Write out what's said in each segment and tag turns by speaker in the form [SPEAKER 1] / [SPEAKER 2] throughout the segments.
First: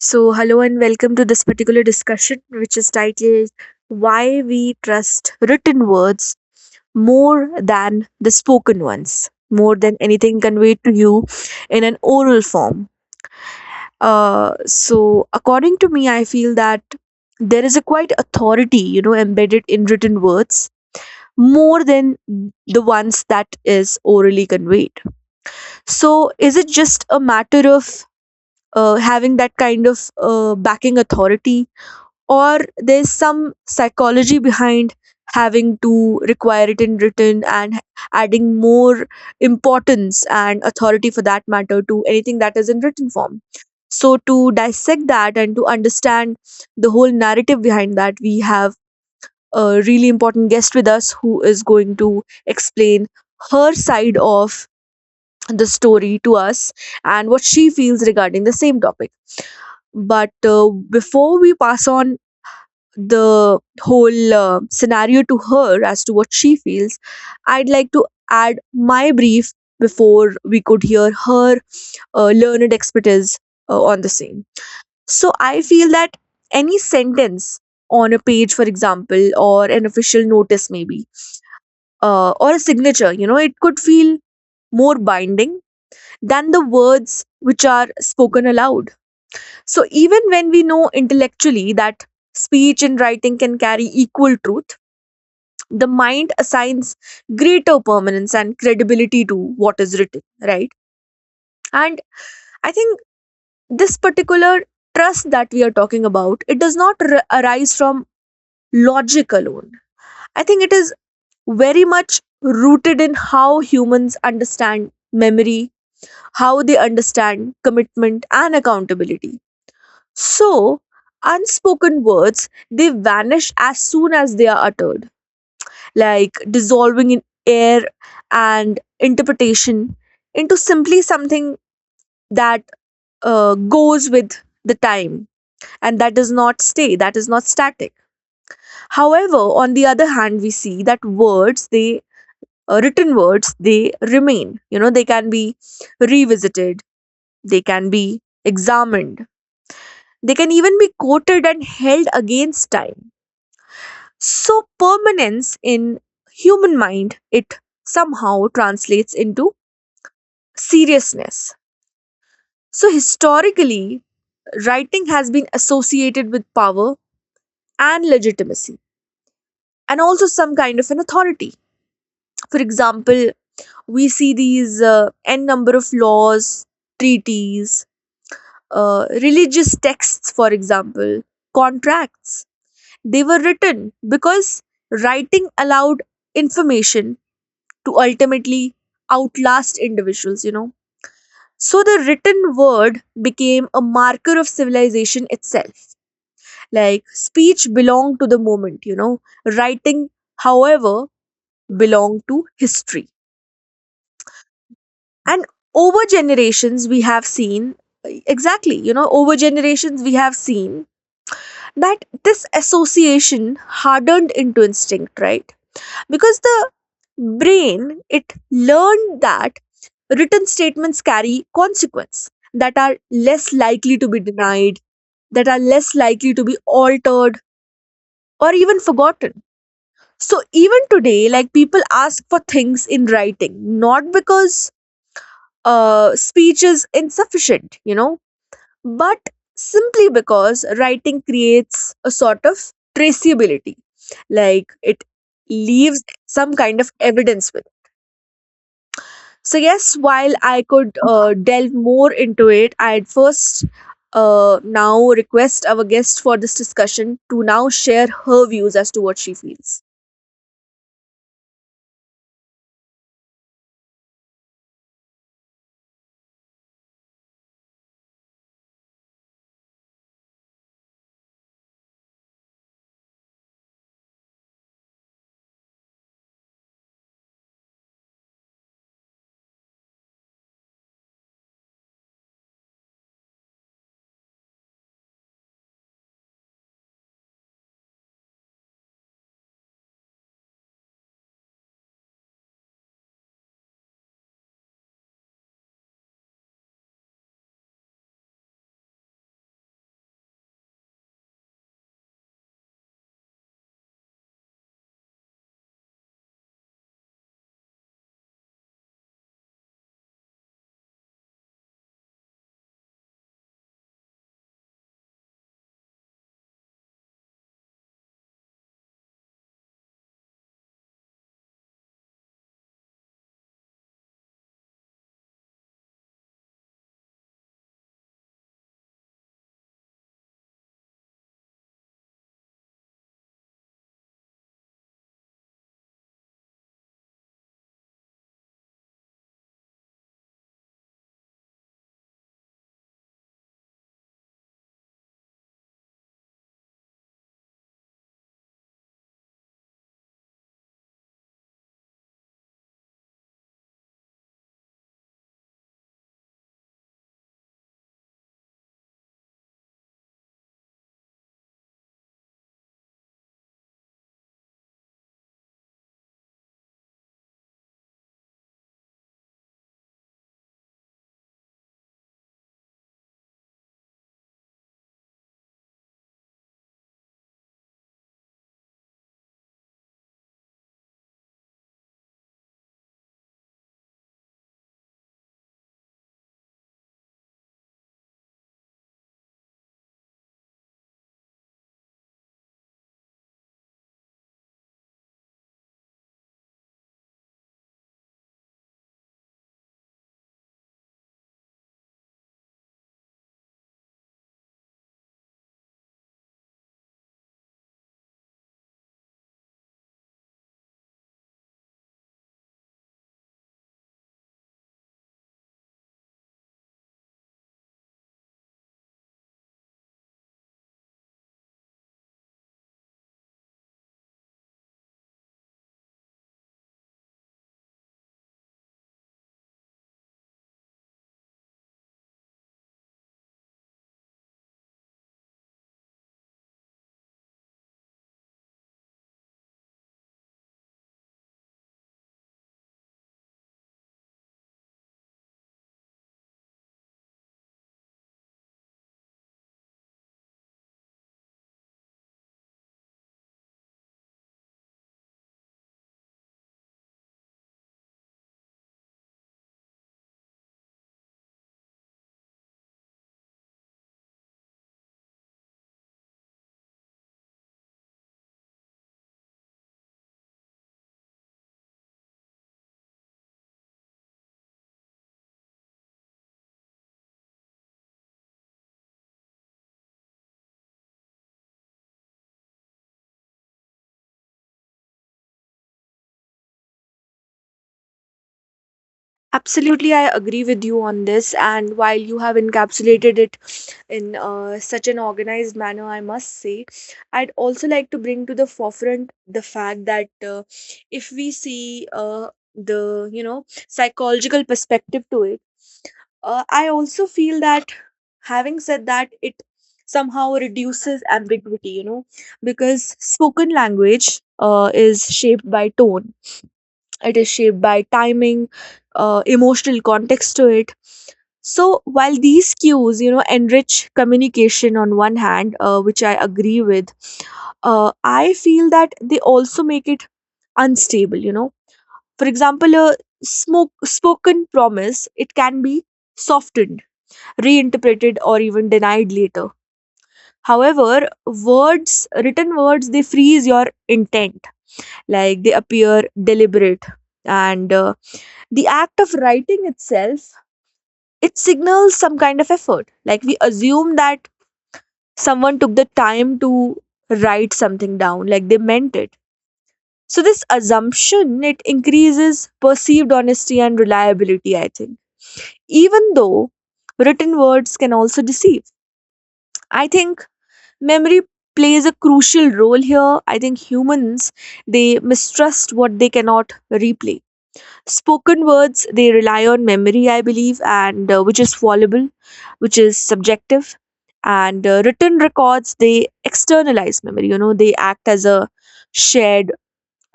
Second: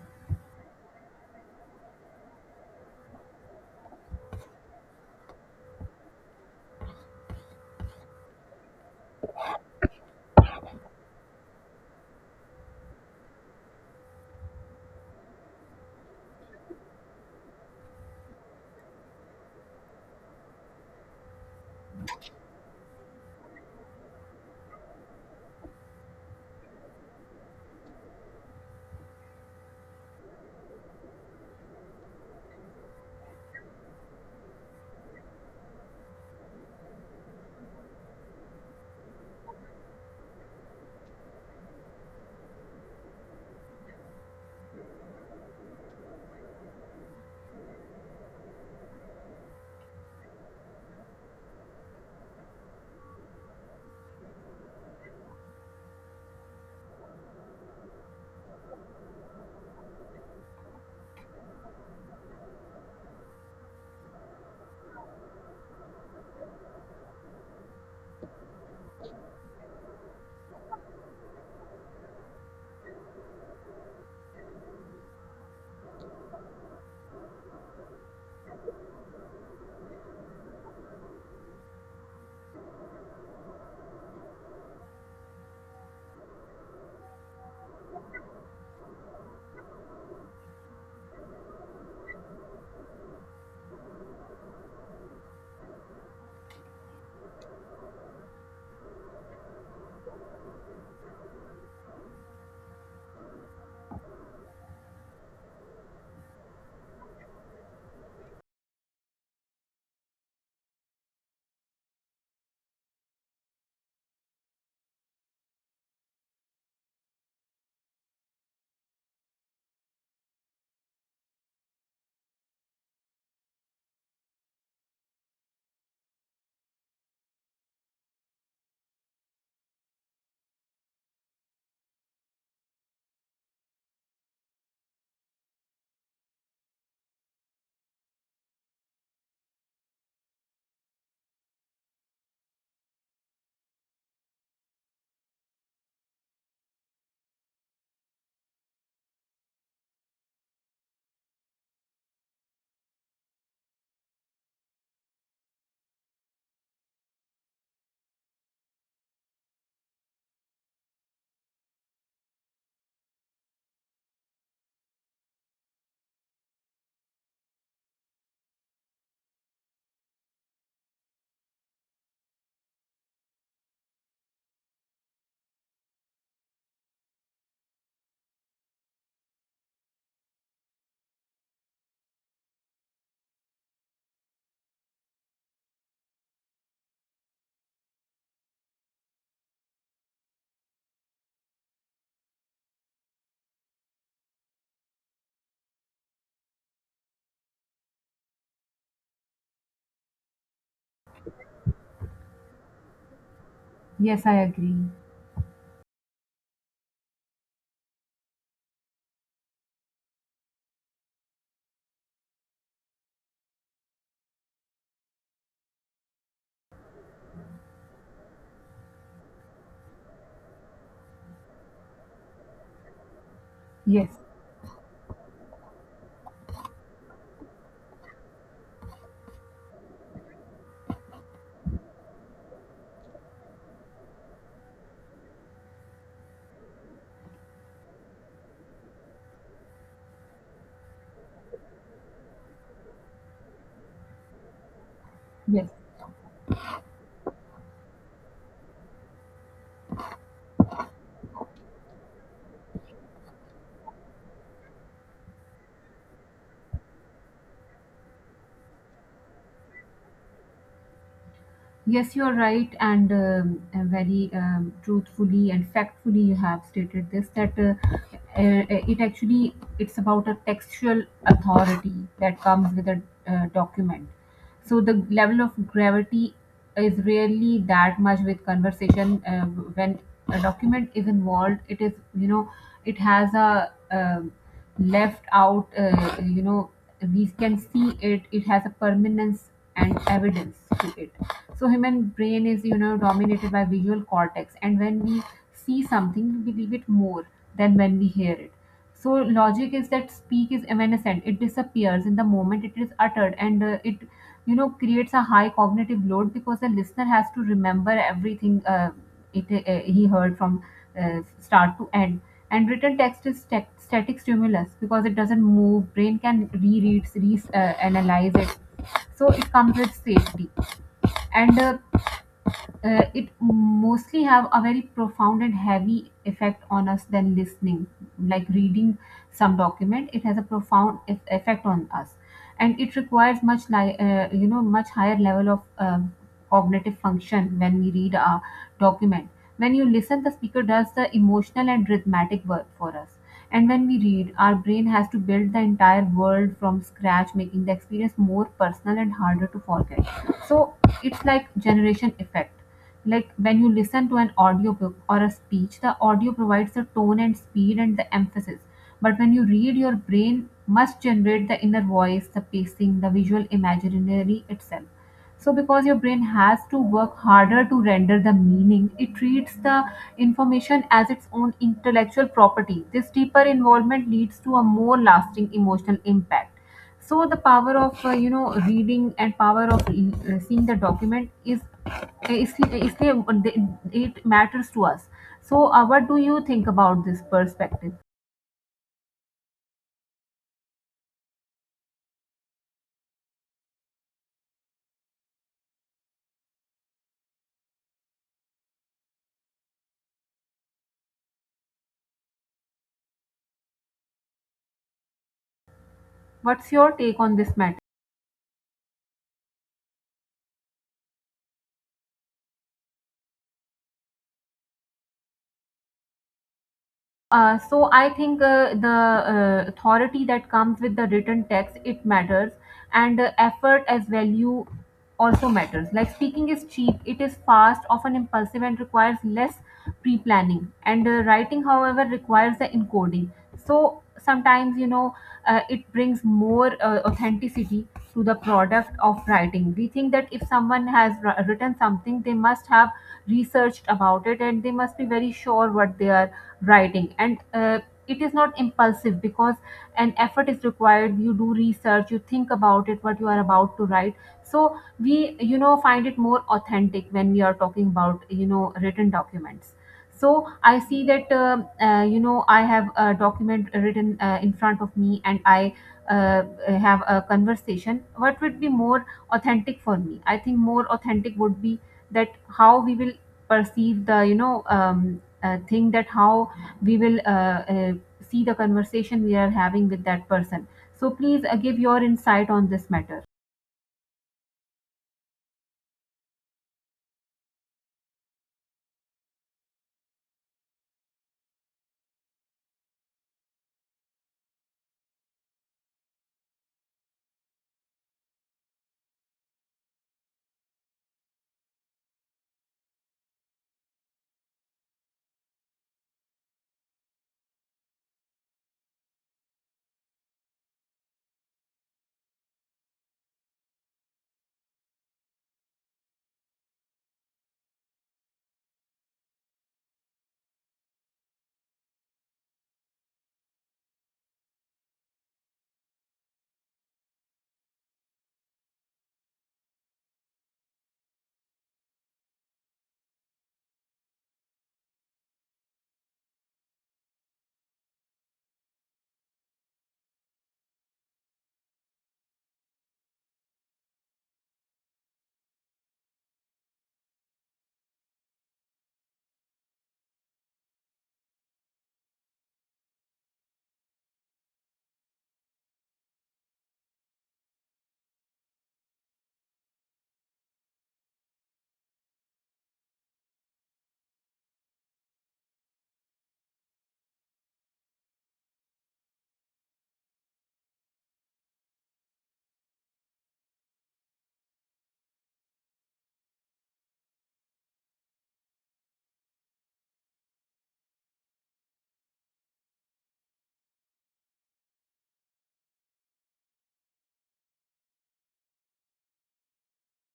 [SPEAKER 1] So, hello and welcome to this particular discussion, which is titled Why We Trust Written Words More Than the Spoken Ones, More Than Anything Conveyed to You in an Oral Form. According to me, I feel that there is a quite authority, you know, embedded in written words more than the ones that is orally conveyed. So, is it just a matter of having that kind of backing authority or there's some psychology behind having to require it in written and adding more importance and authority for that matter to anything that is in written form, so to dissect that and to understand the whole narrative behind that, we have a really important guest with us who is going to explain her side of the story to us and what she feels regarding the same topic. But before we pass on the whole scenario to her as to what she feels, I'd like to add my brief before we could hear her learned expertise on the same. So I feel that any sentence on a page, for example, or an official notice, maybe, or a signature, you know, it could feel more binding than the words which are spoken aloud. So even when we know intellectually that speech and writing can carry equal truth, the mind assigns greater permanence and credibility to what is written, right? And I think this particular trust that we are talking about, it does not arise from logic alone. I think it is very much rooted in how humans understand memory, how they understand commitment and accountability. So unspoken words, they vanish as soon as they are uttered, like dissolving in air and interpretation into simply something that goes with the time, and that does not stay, that is not static. However, on the other hand, we see that words they, written words, they remain, you know. They can be revisited, they can be examined, they can even be quoted and held against time. So permanence in human mind, it somehow translates into seriousness. So, historically, writing has been associated with power and legitimacy, and also some kind of an authority. For example, we see these n number of laws, treaties, religious texts, for example, contracts. They were written because writing allowed information to ultimately outlast individuals, you know. So the written word became a marker of civilization itself. Like speech belonged to the moment, you know. Writing, however, belonged to history.
[SPEAKER 2] Yes, I agree.
[SPEAKER 1] And over generations, we have seen, exactly, you know, over generations, we have seen that this association hardened into instinct, right? Because the brain, it learned that written statements carry consequence that are less likely to
[SPEAKER 2] Yes,
[SPEAKER 1] be denied, that are less likely to be altered or even forgotten. So even today, like people ask for things in writing, not because speech is insufficient, you know, but simply because writing creates a sort of traceability, like it
[SPEAKER 2] yes,
[SPEAKER 1] leaves some kind of evidence with. So yes, while I could delve more into it, I'd first, now request our guest for this discussion to now share her views as to what she feels.
[SPEAKER 2] yes, you're right, and very truthfully and factfully you have stated this that it's about a textual authority that comes with a document. So the level of gravity is really that much with conversation when a document is involved. It is, you know, it has a left out, you know, we can see it has a permanence and evidence to it. So human brain is, you know, dominated by visual cortex. And when we see something, we believe it more than when we hear it. So logic is that speak is evanescent. It disappears in the moment it is uttered and you know, creates a high cognitive load because the listener has to remember everything, it he heard from start to end, and written text is static stimulus because it doesn't move. Brain can reread, re analyze it, so it comes with safety. And It mostly have a very profound and heavy effect on us than listening, like reading some document. It has a profound effect on us, and it requires much you know, much higher level of cognitive function when we read a document. When you listen, the speaker does the emotional and rhythmatic work for us, and when we read, our brain has to build the entire world from scratch, making the experience more personal and harder to forget. So it's like generation effect. Like when you listen to an audiobook or a speech, the audio provides the tone and speed and the emphasis, but when you read, your brain must generate the inner voice, the pacing, the visual imaginary itself. So because your brain has to work harder to render the meaning, it treats the information as its own intellectual property. This deeper involvement leads to a more lasting emotional impact. So the power of, you know, reading and power of, seeing the document is, uh, it matters to us. So what do you think about this perspective? What's your take on this matter? So I think, the, authority that comes with the written text it matters, and effort as value also matters. Like speaking is cheap, it is fast, often impulsive, and requires less pre-planning. And writing, however, requires the encoding. So sometimes, you know, it brings more, authenticity to the product of writing. We think that if someone has written something, they must have researched about it and they must be very sure what they are writing, and it is not impulsive because an effort is required. You do research, you think about it, what you are about to write. So we, you know, find it more authentic when we are talking about, you know, written documents. So I see that, um, you know, I have a document written in front of me and I, uh, have a conversation. What would be more authentic for me? I think more authentic would be that how we will perceive the, you know, thing, that how we will, uh, see the conversation we are having with that person. So please, give your insight on this matter.
[SPEAKER 1] Absolutely, I agree with you on this, and while you have encapsulated it in such an organized manner, I must say. I'd also like to bring to the forefront the fact that, if we see the, you know, psychological perspective to it, I also feel that, having said that, it somehow reduces ambiguity, you know, because spoken language is shaped by tone, it is shaped by timing, emotional context to it. So while these cues, you know, enrich communication on one hand, which I agree with, I feel that they also make it unstable. You know, for example, a smoke spoken promise, it can be softened, reinterpreted, or even denied later. However, words, written words, they freeze your intent. Like they appear deliberate, and the act of writing itself, it signals some kind of effort. Like we assume that someone took the time to write something down, like they meant it. So this assumption, it increases perceived honesty and reliability, I think, even though written words can also deceive. I think memory plays a crucial role here. I think humans, they mistrust what they cannot replace. Spoken words, they rely on memory, I believe, and which is fallible, which is subjective. And written records, they externalize memory, you know. They act as a shared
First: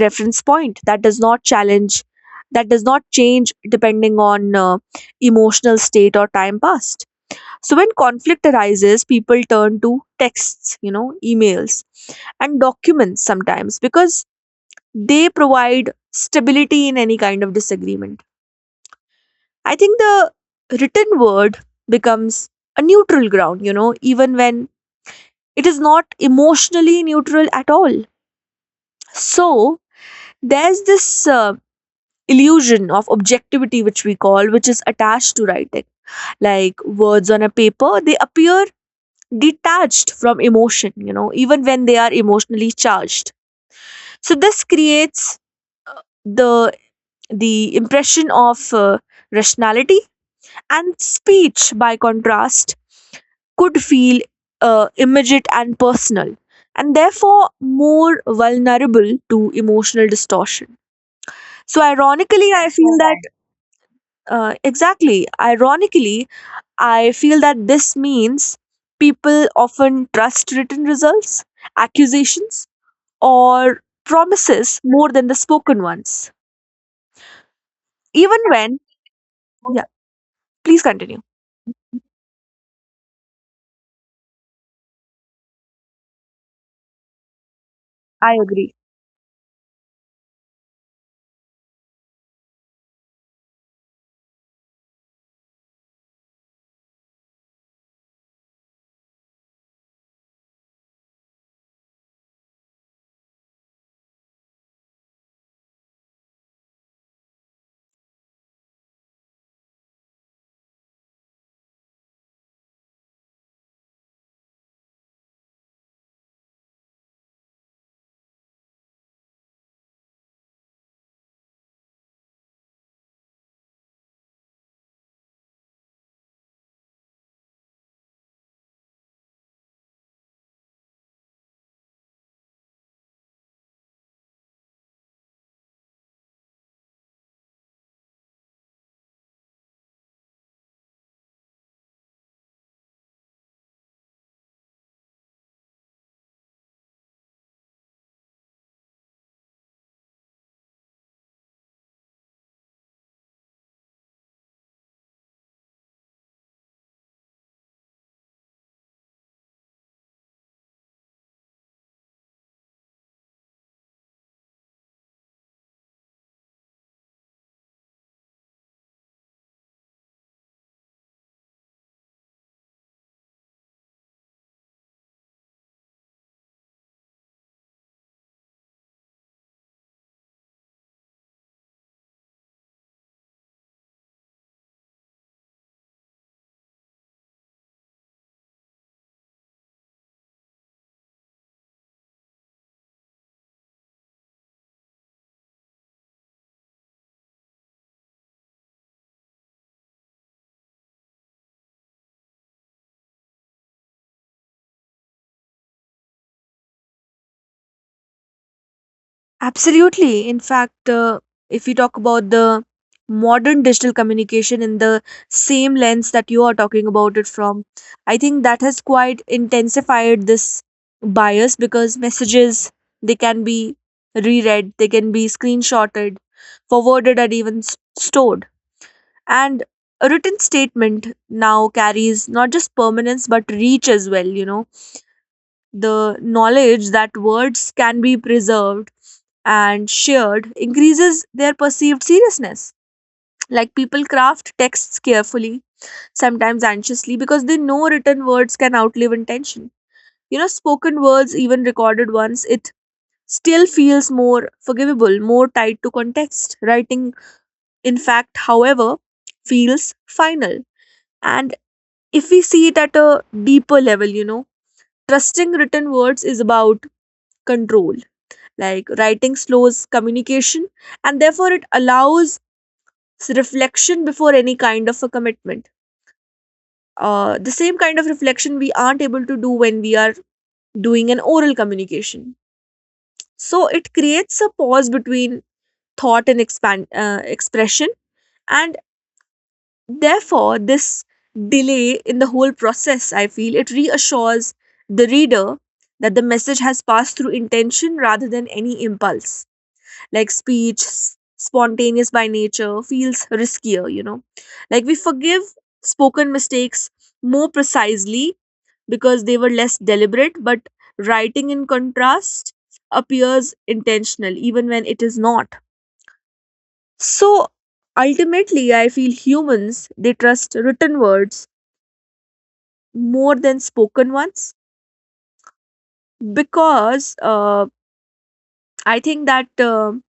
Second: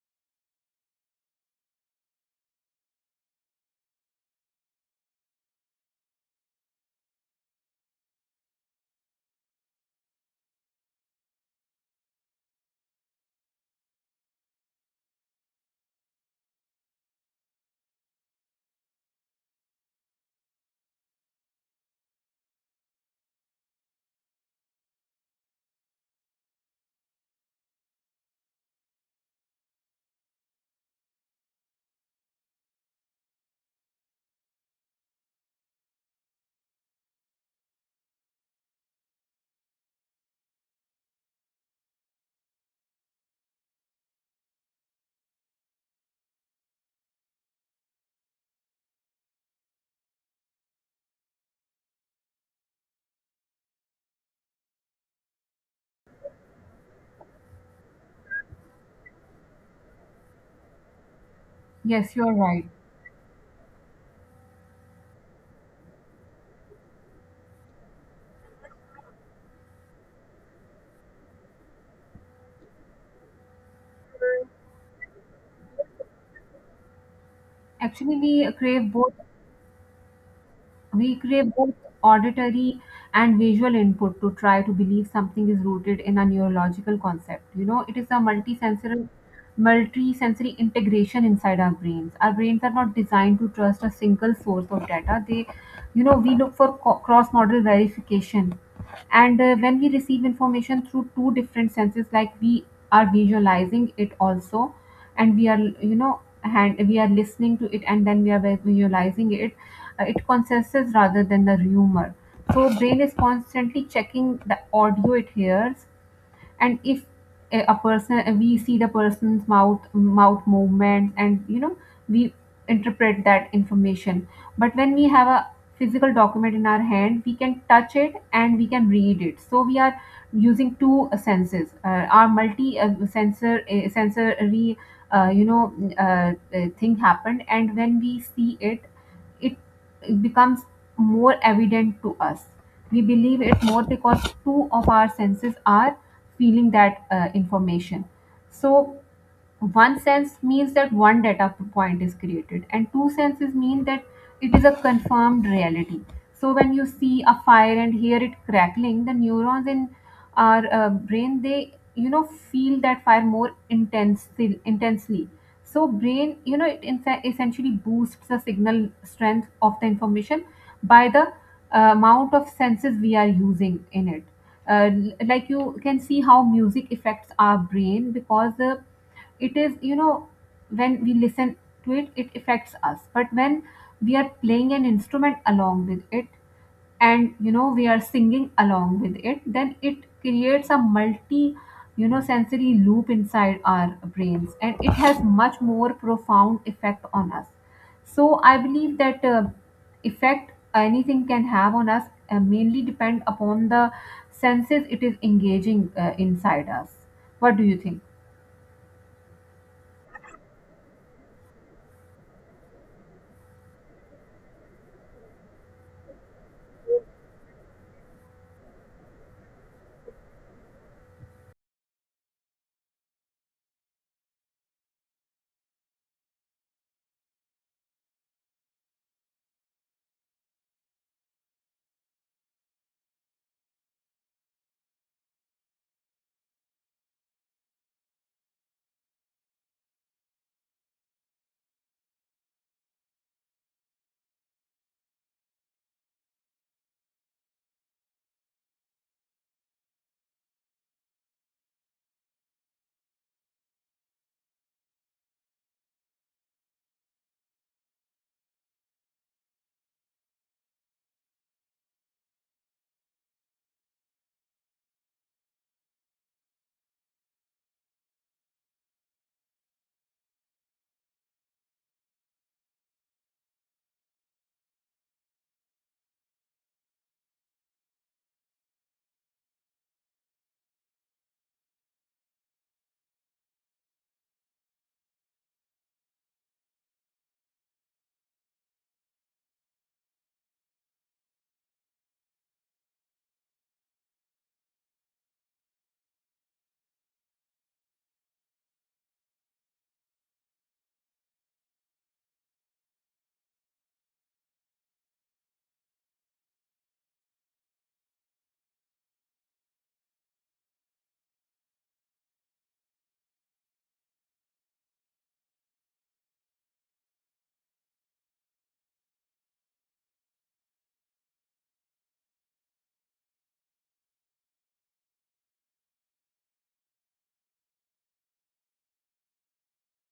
[SPEAKER 1] reference point that does not challenge, that does not change depending on emotional state or time past. So when conflict arises, people turn to texts, you know, emails and documents, sometimes because they provide stability in any kind of disagreement. I think the written word becomes a neutral ground, you know, even when it is not emotionally neutral at all. So there's this illusion of objectivity, which we call, which is attached to writing. Like words on a paper, they appear detached from emotion, you know, even when they are emotionally charged. So this creates the the impression of rationality. And speech, by contrast, could feel immediate and personal, and therefore more vulnerable to emotional distortion. So,
[SPEAKER 2] Yes, you're
[SPEAKER 1] ironically,
[SPEAKER 2] right.
[SPEAKER 1] I feel that, exactly, ironically, I feel that this means people often trust written results, accusations, or promises more than the spoken ones,
[SPEAKER 2] Actually,
[SPEAKER 1] even
[SPEAKER 2] we
[SPEAKER 1] when,
[SPEAKER 2] crave both.
[SPEAKER 1] yeah, please
[SPEAKER 2] We
[SPEAKER 1] continue.
[SPEAKER 2] crave both auditory and visual input to try to believe something is rooted in a neurological concept. You know, it is a
[SPEAKER 1] I agree.
[SPEAKER 2] multisensory multi-sensory integration inside our brains. Our brains are not designed to trust a single source of data. They, you know, we look for cross-model verification, and when we receive information through two different senses, like we are visualizing it also, and we are, you know, and we are listening to it and then we are visualizing it, it consensus rather than the rumor. So brain is constantly checking the audio it hears, and if a person, we see the person's mouth movements and, you know, we interpret that information. But when we have a physical document in our hand, we can touch it and we can read it, so we are using two, senses. Uh, our multi sensor sensory, thing happened, and when we see it, it, it becomes more evident to us. We believe it more because two of our senses are feeling that, information. So, one sense means that one data point is created, and two senses mean that it is a confirmed reality. So, when you see a fire and hear it crackling, the neurons in our, brain, they, you know, feel that fire more intensely. So brain, you know, it in fact essentially boosts the signal strength of the information by the, amount of senses we are using in it. Uh, like you can see how music affects our brain because, it is, you know, when we listen to it, it affects us. But when we are playing an instrument along with it, and, you know, we are singing along with it, then it creates a multi, you know, sensory loop inside our brains, and it has much more profound effect on us. So I believe that, effect anything can have on us, mainly depend upon the senses it is engaging, inside us. What do you think?
[SPEAKER 1] Absolutely. In fact, if we talk about the modern digital communication in the same lens that you are talking about it from, I think that has quite intensified this bias because messages, they can be reread, they can be screenshotted, forwarded, and even stored. And a written statement now carries not just permanence but reach as well, you know. The knowledge that words can be preserved and shared increases their perceived seriousness. Like people craft texts carefully, sometimes anxiously, because they know written words can outlive intention. You know, spoken words, even recorded ones, it still feels more forgivable, more tied to context. Writing, in fact, however, feels final. And if we see it at a deeper level, you know, trusting written words is about control. Like writing slows communication, and therefore it allows reflection before any kind of a commitment. The same kind of reflection we aren't able to do when we are doing an oral communication. So it creates a pause between thought and expand expression, and therefore this delay in the whole process, I feel it reassures the reader that the message has passed through intention rather than any impulse. Like speech, spontaneous by nature, feels riskier, you know. Like we forgive spoken mistakes more precisely because they were less deliberate, but writing, in contrast, appears intentional even when it is not. So ultimately, I feel humans, they trust written words more than spoken ones, because I think that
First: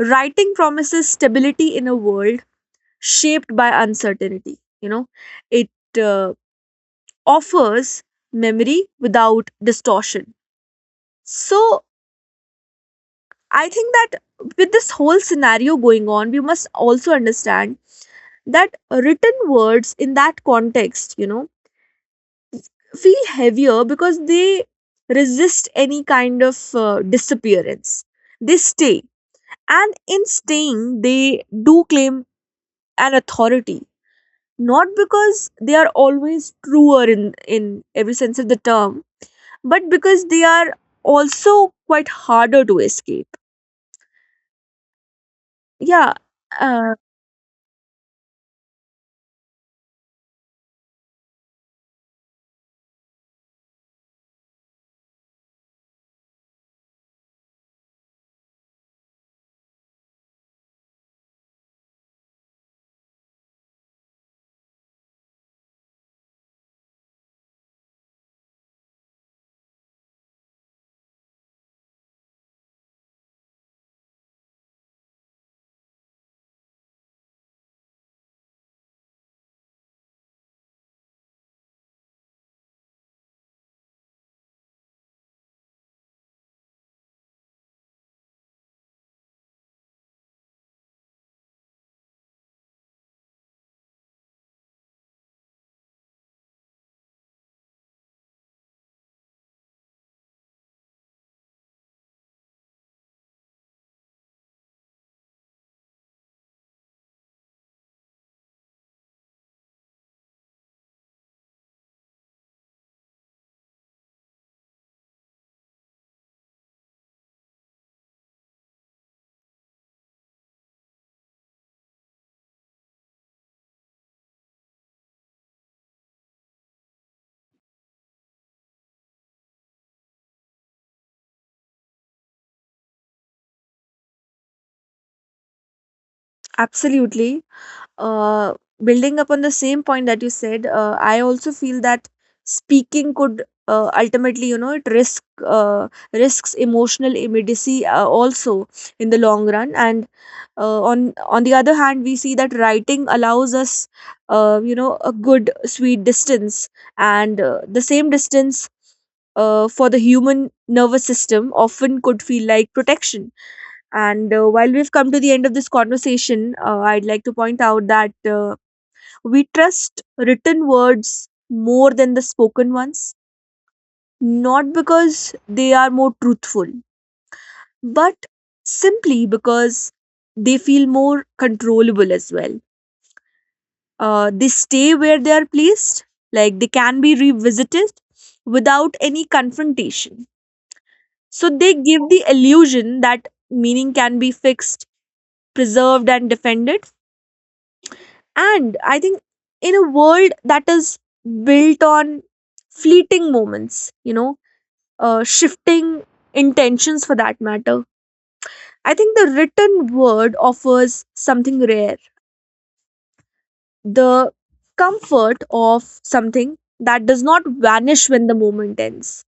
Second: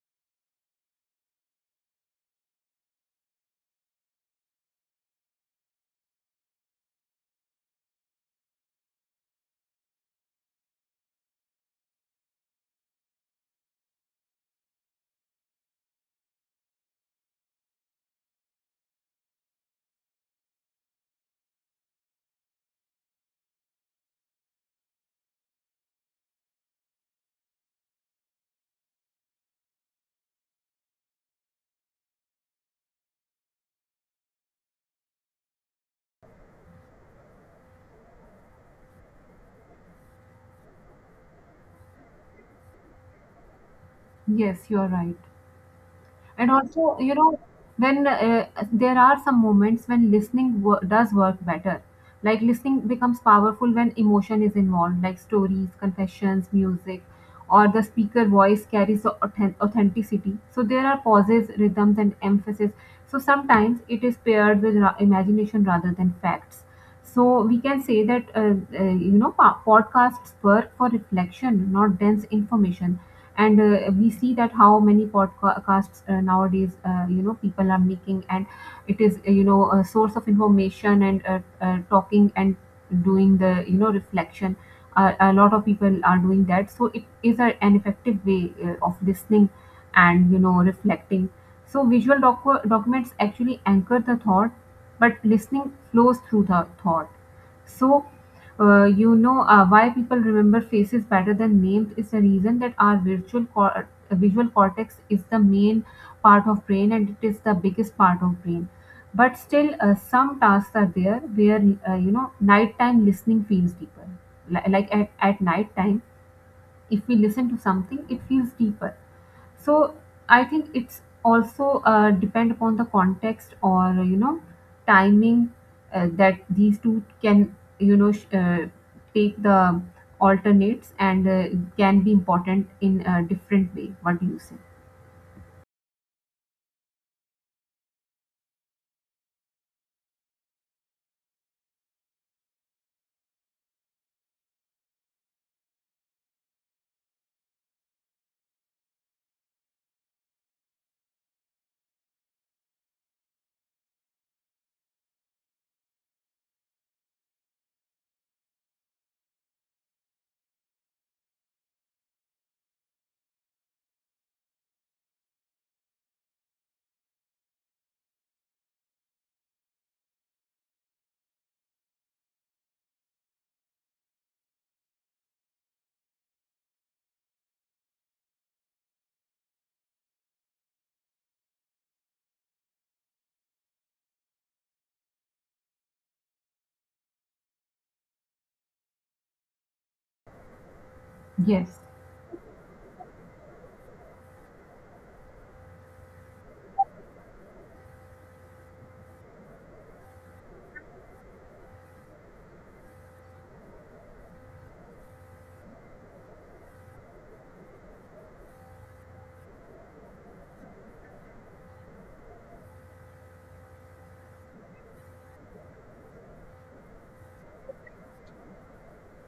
[SPEAKER 1] writing promises stability in a world shaped by uncertainty. You know, it uh, offers memory without distortion. So, I think that, with this whole scenario going on, we must also understand that written words in that context, you know, feel heavier because they resist any kind of disappearance. They stay, and in staying, they do claim an authority, not because they are always truer in every sense of the term, but because they are also quite harder to escape.
[SPEAKER 2] Yes, you are right.
[SPEAKER 1] Yeah.
[SPEAKER 2] And
[SPEAKER 1] uh,
[SPEAKER 2] also, you know, when there are some moments when listening does work better. Like listening becomes powerful when emotion is involved, like stories, confessions, music, or the speaker voice carries the authenticity. So there are pauses, rhythms, and emphasis, so sometimes it is paired with imagination rather than facts. So we can say that, you know, podcasts work for reflection, not dense information. And we see that how many podcasts nowadays, you know, people are making, and it is, you know, a source of information and, talking and doing the, you know, reflection. A lot of people are doing that, so it is an effective way, of listening and, you know, reflecting. So visual documents actually anchor the thought, but listening flows through the thought. So, you know, why people remember faces better than names is the reason that our visual cortex is the main part of brain, and it is the biggest part of brain. But still, some tasks are there where, you know, nighttime listening feels deeper. Like at night time, if we listen to something, it feels deeper. So I think it's also, depend upon the context or, you know, timing, that these two can, you know, take the alternates and, can be important in a different way. What do you say?
[SPEAKER 1] absolutely, uh, building upon the same point that you said, I also feel that speaking could ultimately, you know, it risks emotional immediacy also in the long run. And on on the other hand, we see that writing allows us you know, a good sweet distance, and the same distance for the human nervous system often could feel like protection. And while we've come to the end of this conversation, I'd like to point out that we trust written words more than the spoken ones, not because they are more truthful, but simply because they feel more controllable as well. They stay where they are placed, like they can be revisited without any confrontation. So
[SPEAKER 2] Yes.
[SPEAKER 1] they give the illusion that meaning can be fixed, preserved, and defended. And I think in a world that is built on fleeting moments, you know, shifting intentions for that matter, I think the written word offers something rare, the comfort of something that does not vanish when the moment ends.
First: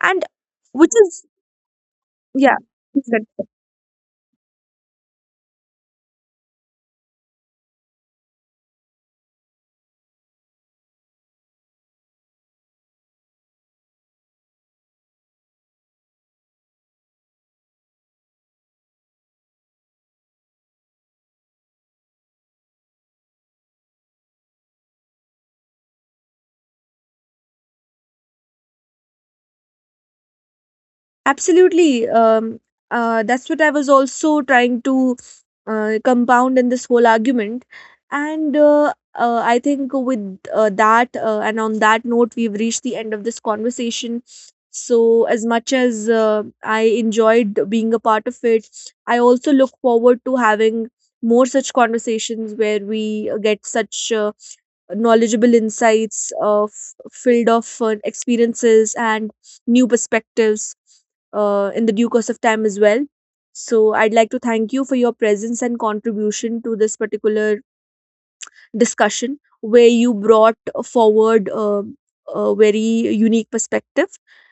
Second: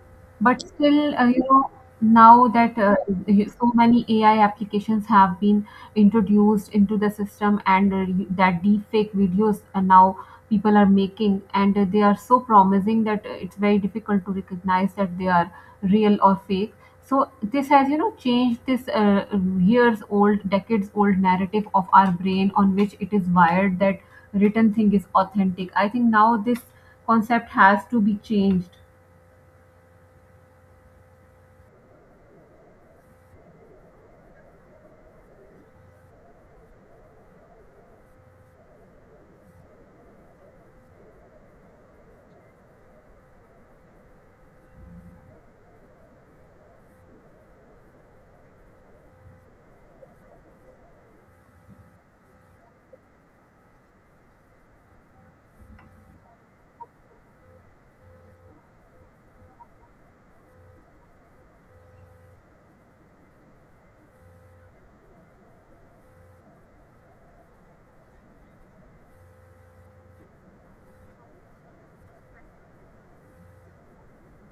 [SPEAKER 1] And
[SPEAKER 2] But
[SPEAKER 1] which
[SPEAKER 2] still,
[SPEAKER 1] is,
[SPEAKER 2] you know, now
[SPEAKER 1] yeah,
[SPEAKER 2] that
[SPEAKER 1] please continue.
[SPEAKER 2] so many AI applications have been introduced into the system, and that deepfake videos, now people are making, and they are so promising that, it's very difficult to recognize that they are real or fake. So this has, you know, changed this, years old, decades old narrative of our brain on which it is wired that written thing is authentic. I think now this concept has to be changed.
[SPEAKER 1] Absolutely. That's what I was also trying to compound in this whole argument. And I think with that, and on that note, we've reached the end of this conversation. So, as much as I enjoyed being a part of it, I also look forward to having more such conversations where we get such knowledgeable insights of filled of experiences and new perspectives in the due course of time as well. So, I'd like to thank you for your presence and contribution to this particular discussion, where you brought forward a very unique perspective.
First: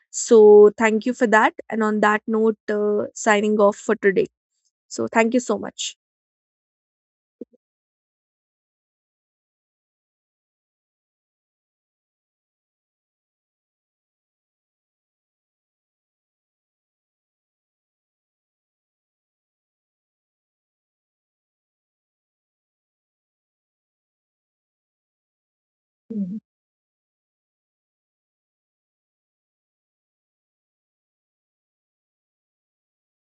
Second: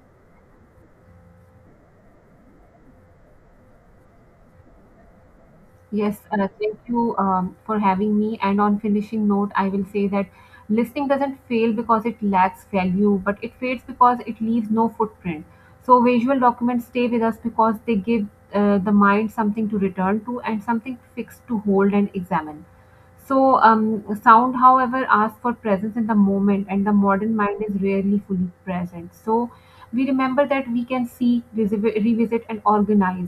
[SPEAKER 1] So, thank you for that. And on that note, signing off for today. So, thank you so much.
[SPEAKER 2] Yes, thank you, for having me. And on finishing note, I will say that listening doesn't fail because it lacks value, but it fades because it leaves no footprint. So visual documents stay with us because they give, the mind something to return to and something fixed to hold and examine. So, sound, however, asks for presence in the
[SPEAKER 1] 嗯。
[SPEAKER 2] moment, and the modern mind is rarely fully present. So, we remember that we can see, revisit, and organize.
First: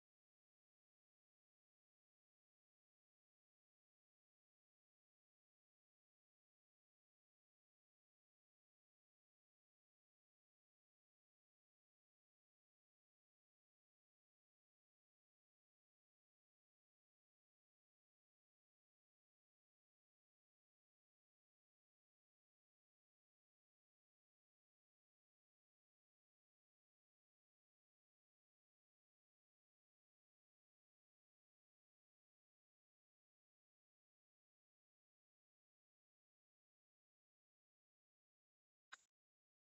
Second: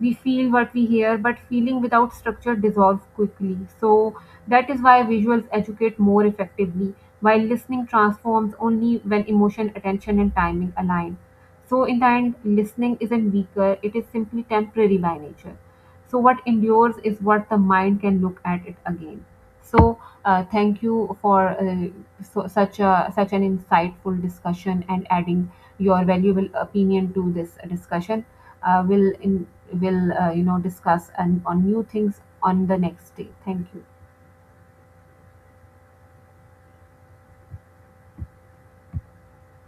[SPEAKER 2] We feel what we hear, but feeling without structure dissolves quickly. So, that is why visuals educate more effectively, while listening transforms only when emotion, attention, and timing align. So, in the end, listening isn't weaker, it is simply temporary by nature. So what endures is what the mind can look at it again. So thank you for, so, such an insightful discussion and adding your valuable opinion to this discussion. uh, we'll in, we'll, you know, discuss and on new things on the next day. Thank you.